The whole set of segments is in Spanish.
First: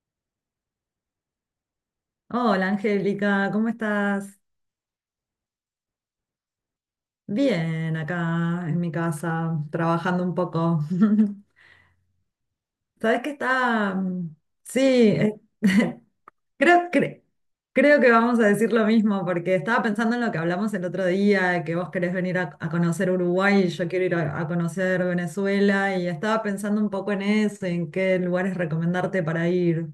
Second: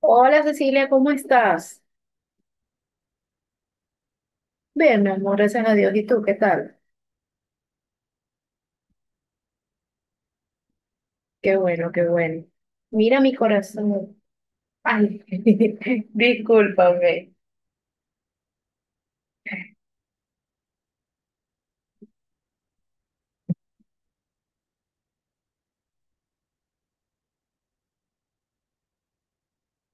Hola Cecilia, ¿cómo estás? Hola Angélica, ¿cómo estás? Bien, mi amor, gracias a Dios. ¿Y tú qué tal? Bien, acá en mi casa, trabajando un poco. Qué bueno, qué bueno. Mira ¿Sabes qué mi está? corazón. Sí, Ay, creo, cre- discúlpame. creo que vamos a decir lo mismo, porque estaba pensando en lo que hablamos el otro día, que vos querés venir a conocer Uruguay y yo quiero ir a conocer Venezuela, y estaba pensando un poco en eso, en qué lugares recomendarte para ir.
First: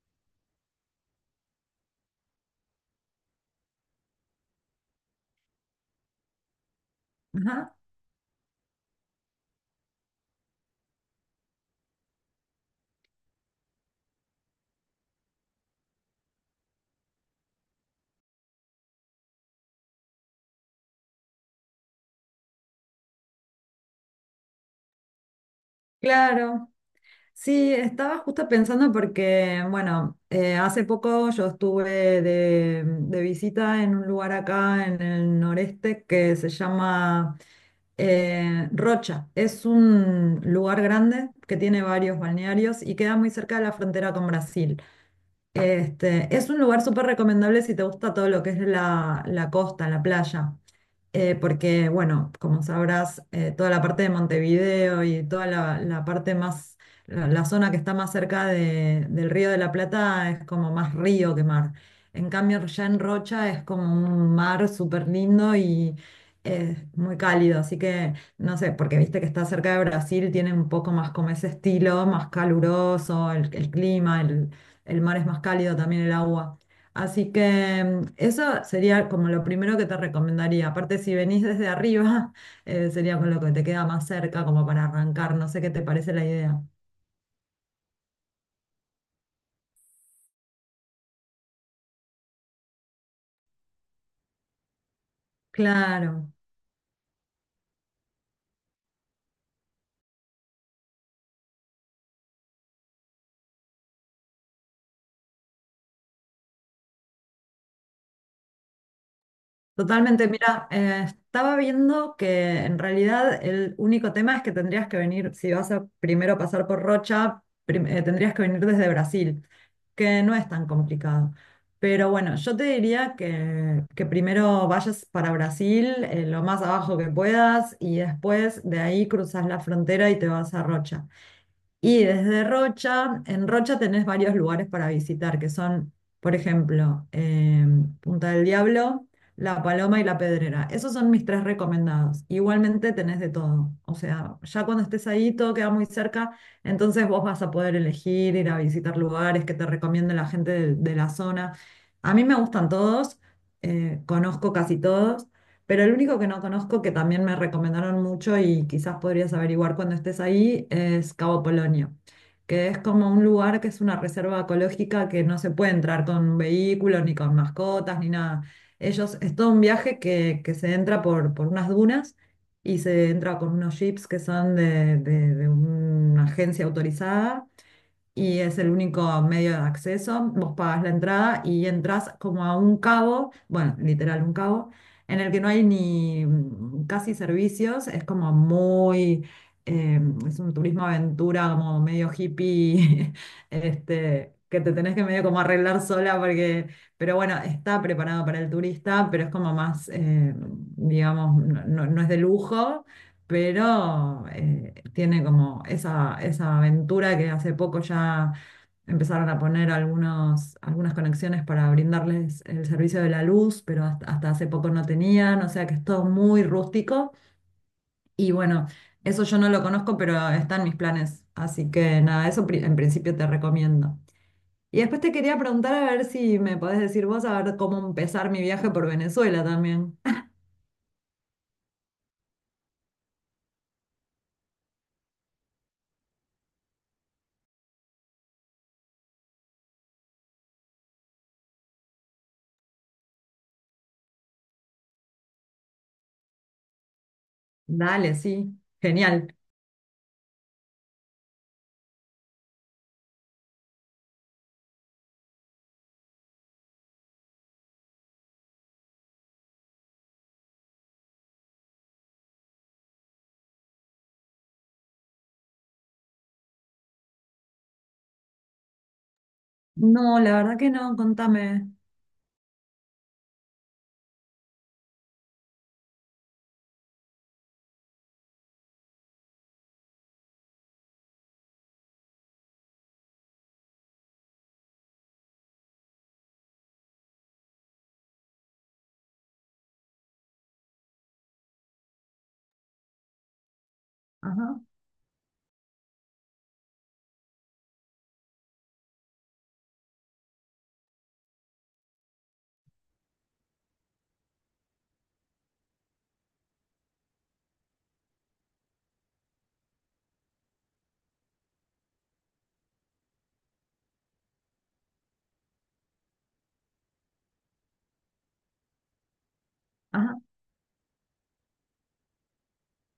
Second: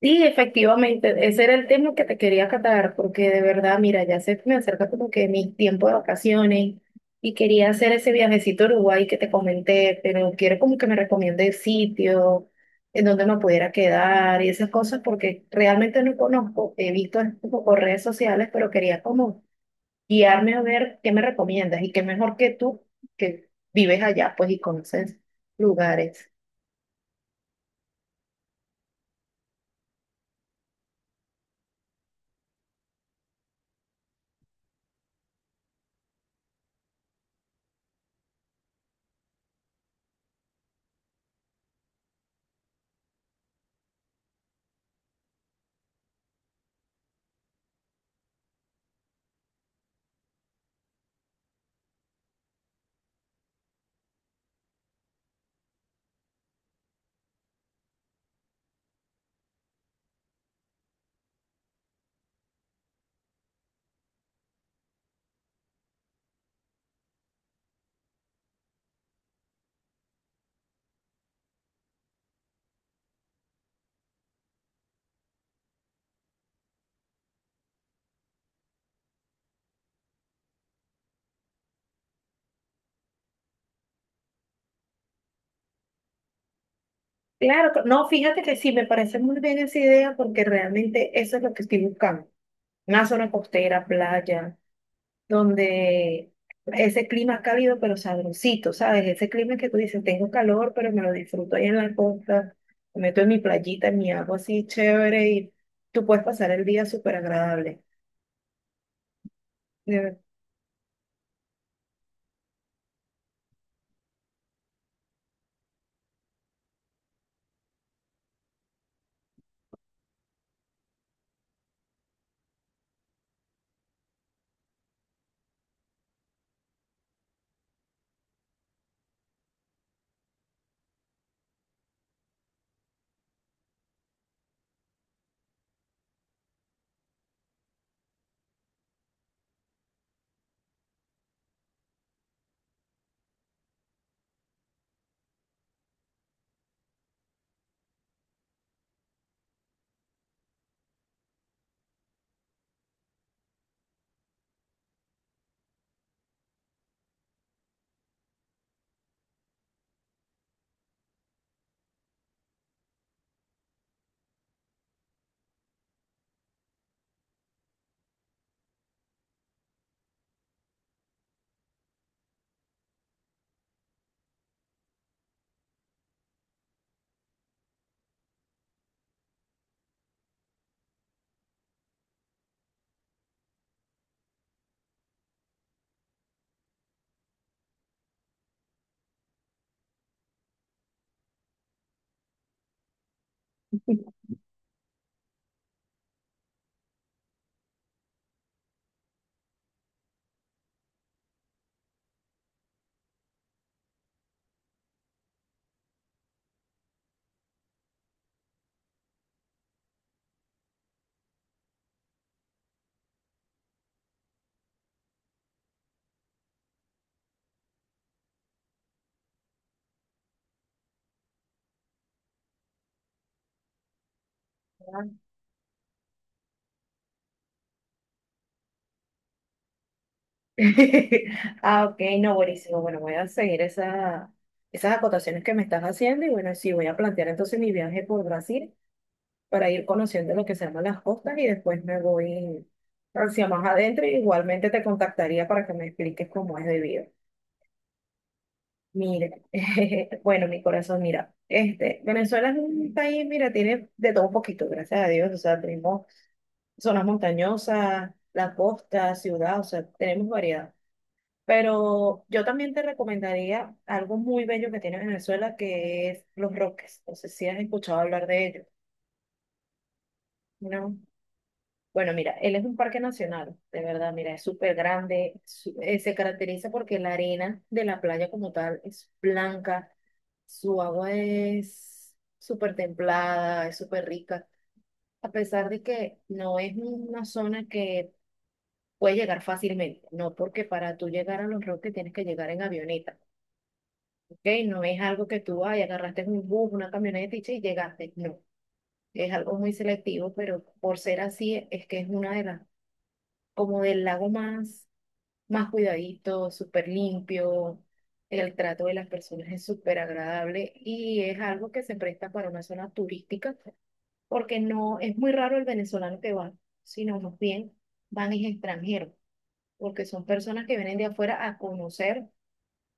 Sí, efectivamente, ese era el tema que te quería catar, porque de verdad, mira, ya se me acerca como que mi tiempo de vacaciones y quería Ajá, hacer ese viajecito a Uruguay que te comenté, pero quiero como que me recomiende sitio, en donde me pudiera quedar y esas cosas, porque realmente no conozco. He visto como por redes sociales, pero quería como guiarme a ver qué me recomiendas y qué mejor que tú que vives allá, pues, y conoces lugares. claro. Sí, estaba justo pensando porque, bueno, hace poco yo estuve de visita en un lugar acá en el noreste que se llama Rocha. Es un lugar grande que tiene varios balnearios y queda muy cerca de la frontera con Brasil. Este, es un lugar súper recomendable si te gusta todo lo que es la costa, la playa. Porque, bueno, como sabrás, toda la parte de Montevideo y toda la parte más, la zona que está más cerca del Río de la Plata es como más río que mar. En cambio, ya en Rocha es como un mar súper lindo y es muy cálido, así que, no sé, porque viste que está cerca de Brasil, tiene un poco más como ese estilo, más caluroso, el clima, el mar es más cálido también el agua. Así que eso sería como lo primero que te recomendaría. Aparte, si venís desde arriba, sería con lo que te queda más cerca, como para arrancar. No sé qué te parece la idea. Claro, no, fíjate que sí, me parece muy bien esa idea porque realmente eso es lo que estoy buscando. Una zona costera, playa, donde Claro. ese clima cálido pero sabrosito, ¿sabes? Ese clima que tú dices, tengo calor, pero me lo disfruto ahí en la costa, me meto en mi playita, en mi agua así chévere y tú puedes pasar el día súper agradable. De verdad. Totalmente, mira, estaba viendo que en realidad el único tema es que tendrías que venir, si vas a primero pasar por Rocha, tendrías que venir desde Brasil, que no es tan complicado. Pero bueno, yo te diría que primero vayas para Brasil, lo más abajo que puedas, y después de ahí cruzas la frontera y te vas a Rocha. Y desde Rocha, en Rocha tenés varios lugares para visitar, que son, por ejemplo, Punta del Diablo, La Paloma y La Pedrera. Esos son mis tres recomendados. Igualmente tenés de todo. O sea, ya cuando estés ahí, todo queda muy cerca, entonces vos vas a poder elegir, ir a visitar lugares que te recomiende la gente de la zona. A mí me gustan todos, conozco casi todos. Pero el único que no conozco, que también me recomendaron mucho y quizás podrías averiguar cuando estés ahí, es Cabo Polonio, que es como un lugar que es una reserva ecológica que no se puede entrar con un vehículo ni con mascotas, ni nada. Ellos, es todo un viaje que se entra por unas dunas y se entra con unos jeeps que son de una agencia autorizada y es el único medio de acceso. Vos pagas la entrada y entras como a un cabo, bueno, literal un cabo, en el que no hay ni casi servicios, es como muy, eh, es un turismo aventura como medio hippie, este, que te tenés que medio como arreglar sola porque, pero bueno, está preparado para el turista, pero es como más, digamos, no es de lujo, pero tiene como esa aventura, que hace poco ya empezaron a poner algunas conexiones para brindarles el servicio de la luz, pero hasta, hasta hace poco no tenían, o sea que es todo muy rústico y bueno, eso yo no lo conozco, pero está en mis planes, así que nada, en principio te recomiendo. Y después te quería preguntar a ver si me podés decir vos a ver cómo empezar mi viaje por Venezuela también. Ah, ok, no, buenísimo. Bueno, voy a seguir esa, esas acotaciones que me estás haciendo y bueno, sí, voy a plantear entonces mi viaje por Brasil para ir conociendo lo que se llaman las costas y después me voy hacia más adentro y igualmente te contactaría para que me expliques cómo es debido. Dale, sí, genial. Mire, bueno, mi corazón, mira, este, Venezuela es un país, mira, tiene de todo un poquito, gracias a Dios, o sea, tenemos zonas montañosas, la costa, ciudad, o sea, tenemos variedad. Pero yo también te recomendaría algo muy bello que tiene Venezuela, que es Los Roques. No sé si has escuchado hablar de ello, No, la verdad que no, ¿no? contame. Bueno, mira, él es un parque nacional, de verdad, mira, es súper grande, se caracteriza porque la arena de la playa como tal es blanca, su agua es súper templada, es súper rica, a pesar de que no es una zona que puede llegar fácilmente, no, porque para tú llegar a Los Roques tienes que llegar en avioneta, ¿ok? Ajá, No es algo que tú ay, agarraste un bus, una camioneta y sí, llegaste. No, es algo muy selectivo, pero por ser así, es que es una de las, como del lago más, más cuidadito, súper limpio. El trato de las personas es súper agradable y es algo que se presta para una zona turística, porque no es muy raro el venezolano que va, sino más bien van es extranjeros, porque ajá, son personas que vienen de afuera a conocer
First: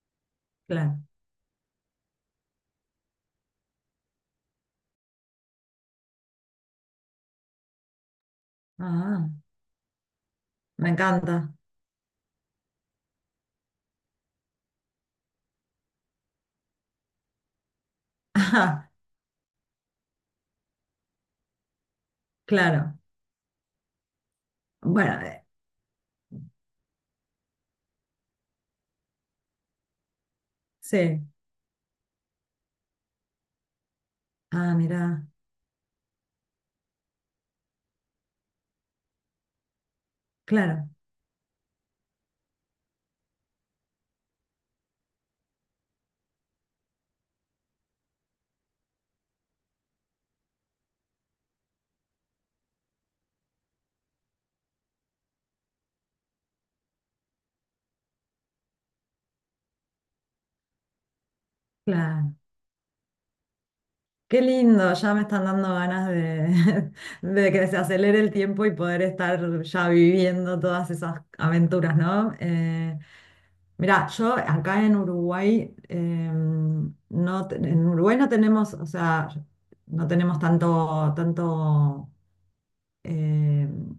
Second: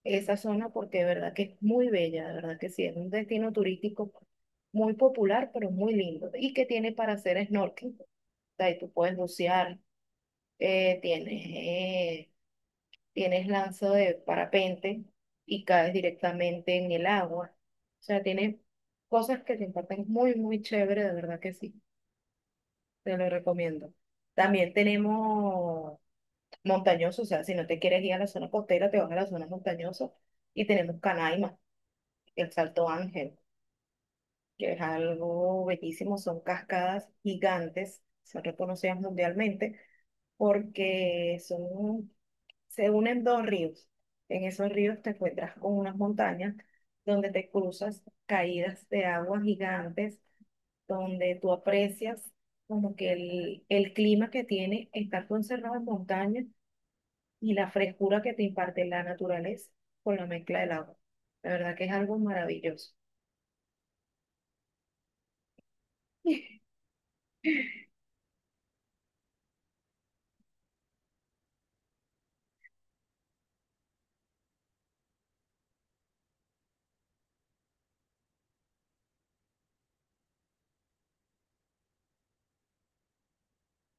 esa zona porque claro. de verdad que es muy bella, de verdad que sí, es un destino turístico muy popular, pero muy lindo. ¿Y que tiene para hacer snorkeling? O sea, y tú puedes Ah, bucear, me eh, tienes, encanta. eh, tienes lanza de parapente y caes directamente en el agua. O sea, tiene Ajá, cosas que te imparten muy, muy chévere, de verdad que sí, claro. te lo recomiendo. También Bueno, tenemos montañosos, o sea, si no te quieres ir a la zona costera, te vas a la zona montañosa y tenemos sí. Canaima, el Salto Ángel, que Ah, es mira, algo bellísimo, son cascadas gigantes, son reconocidas mundialmente claro, porque son, se unen dos ríos. En esos ríos te encuentras con unas montañas donde te cruzas caídas de agua gigantes, donde tú aprecias como que el clima que tiene estar conservado en montaña y la frescura que te imparte la naturaleza con la mezcla del agua. La verdad que es algo claro. maravilloso. Qué lindo, ya me están dando ganas de, de que se acelere el tiempo y poder estar ya viviendo todas esas aventuras, ¿no? Mirá, yo acá en Uruguay, no, en Uruguay no tenemos, o sea, no tenemos tanto, tanto em,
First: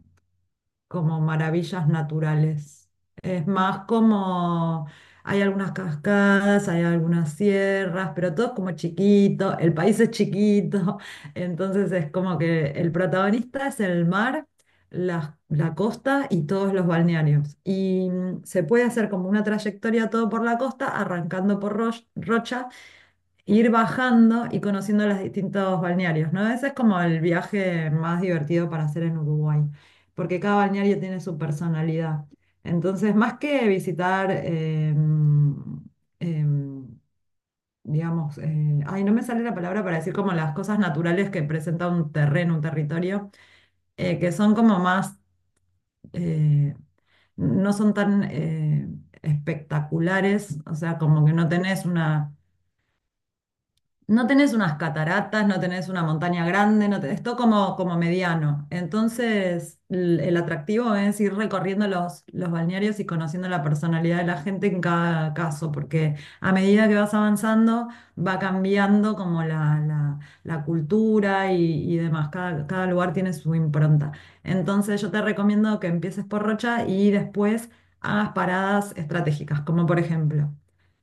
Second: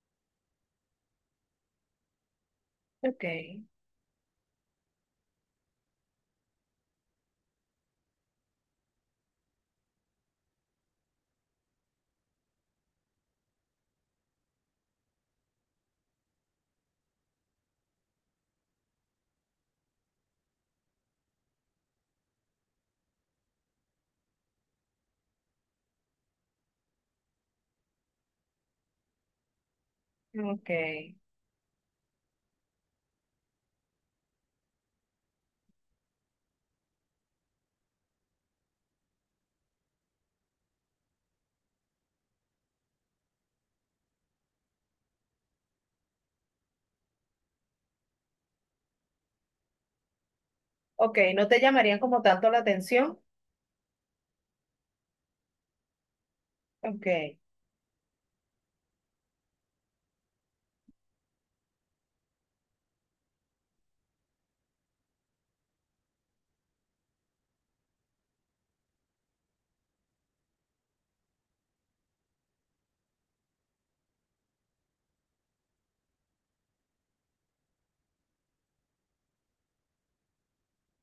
como maravillas naturales. Ok. Es más como hay algunas cascadas, hay algunas sierras, pero todo es como chiquito, el país es chiquito, entonces es como que el protagonista es el mar, la costa y todos los balnearios. Y se puede hacer como una trayectoria todo por la costa, arrancando por Rocha, ir bajando y conociendo los distintos balnearios, ¿no? Ese es como el viaje más divertido para hacer en Uruguay, porque cada Ok, balneario tiene su personalidad. Entonces, más que visitar, em, digamos, ay, no me sale la palabra para decir como las cosas naturales que presenta un terreno, un territorio, que son como más, eh, no son tan espectaculares, o sea, ok, como que no no te tenés llamarían como una, tanto la atención. no tenés unas cataratas, no tenés una montaña grande, no Ok, tenés todo como, como mediano. Entonces, el atractivo es ir recorriendo los balnearios y conociendo la personalidad de la gente en cada caso, porque a medida que vas avanzando, va cambiando como la cultura y demás. Cada, cada lugar tiene su impronta. Entonces, yo te recomiendo que empieces por Rocha y después hagas paradas estratégicas, como por ejemplo.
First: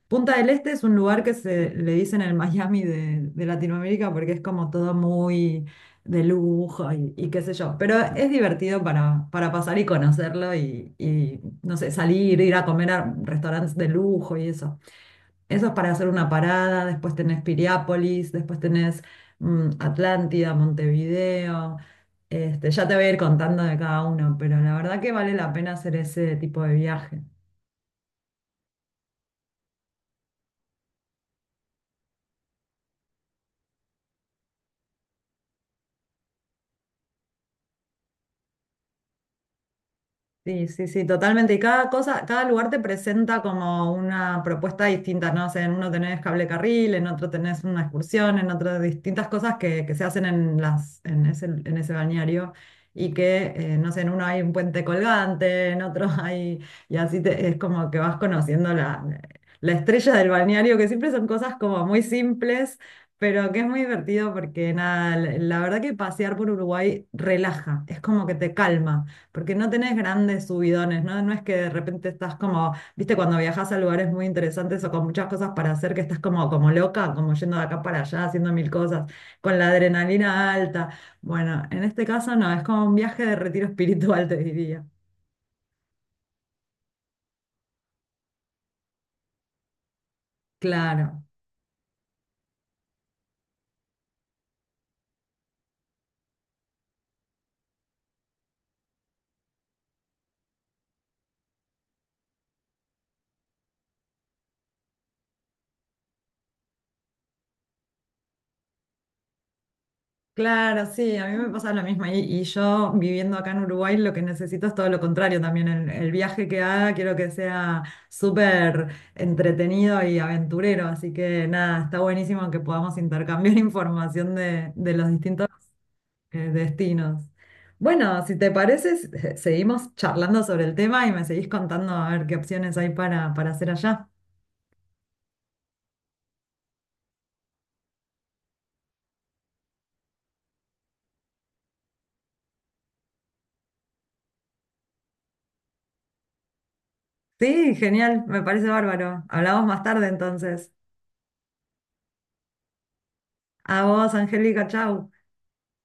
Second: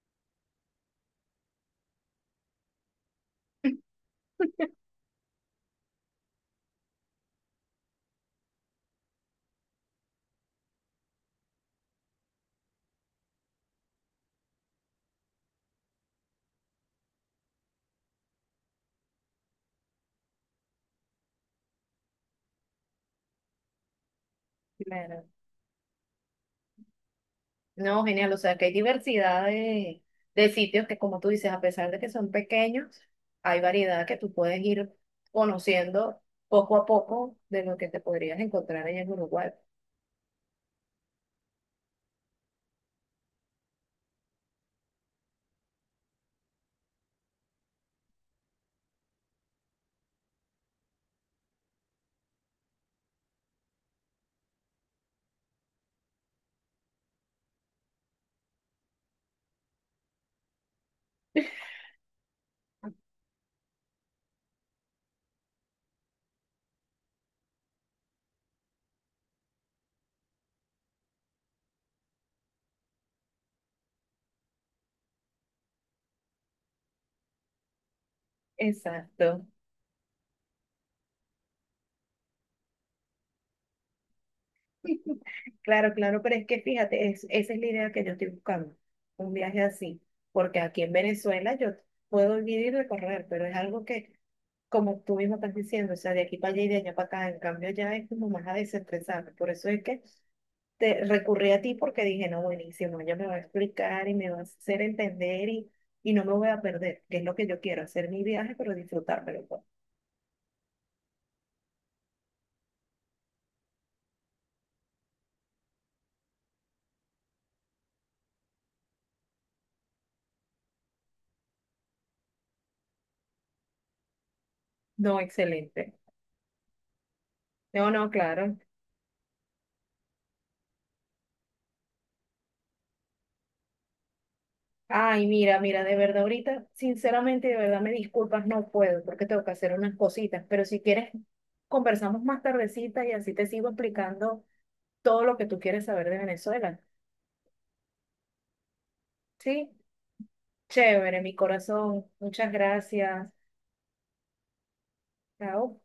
Punta del Este es un lugar que se le dicen el Miami de Latinoamérica porque es como todo muy de lujo y qué sé yo. Pero es divertido para pasar y conocerlo y, no sé, salir, ir a comer a restaurantes de lujo y eso. Eso es para hacer una parada. Después tenés Piriápolis, después tenés Atlántida, Montevideo. Este, ya te voy a ir contando de cada uno, pero la verdad que claro. vale la pena hacer ese tipo de viaje. No, genial, o sea que hay diversidad de sitios que como tú dices, a pesar de que son pequeños, hay variedad que tú puedes ir conociendo poco a poco de lo que te podrías encontrar allá en Uruguay. Sí, sí, sí, totalmente. Y cada cosa, cada lugar te presenta como una propuesta distinta, ¿no? O sea, en uno tenés cable carril, en otro tenés una excursión, en otro distintas cosas que se hacen en las, en ese balneario y que, no sé, en uno hay un puente colgante, en otro hay, y así es como que vas conociendo la estrella del balneario, que siempre son cosas como muy simples, pero que es muy divertido porque nada, la verdad que pasear por Uruguay relaja, es como que te calma. Porque no tenés grandes subidones, ¿no? No es que de repente estás como, viste, cuando viajas a lugares muy interesantes o con muchas cosas para hacer, que estás como, como loca, como yendo de acá para allá, haciendo mil cosas, Exacto. con la adrenalina alta. Bueno, en este caso no, es como un viaje de retiro espiritual, te diría. Claro, claro, pero es que fíjate, es, esa es la idea que yo estoy buscando, un viaje así, porque aquí en Claro. Venezuela yo puedo vivir y recorrer, pero es algo que, como tú mismo estás diciendo, o sea, de aquí para allá y de allá para acá, en cambio ya es como más a desestresarme, por eso es que te recurrí a ti porque dije, no, buenísimo, ella me va a explicar y me va a hacer entender y no me voy a perder, que es lo que yo quiero, hacer mi viaje, pero disfrutármelo, pues. Claro, sí, a mí me pasa lo mismo. Y yo viviendo acá en Uruguay lo que necesito es todo lo contrario también. El viaje que haga quiero que sea súper entretenido y aventurero. Así que nada, está buenísimo que podamos intercambiar información de los No, distintos excelente. Destinos. No, no, Bueno, si te claro. parece, seguimos charlando sobre el tema y me seguís contando a ver qué opciones hay para hacer allá. Ay, mira, mira, de verdad, ahorita, sinceramente, de verdad, me disculpas, no puedo porque tengo que hacer unas cositas, pero si quieres, conversamos más tardecita y así te sigo explicando todo lo que tú quieres saber de Venezuela. Sí, genial, me parece bárbaro. Hablamos ¿Sí? más tarde entonces. Chévere, mi corazón. Muchas gracias. A vos, Angélica, chau. Chao.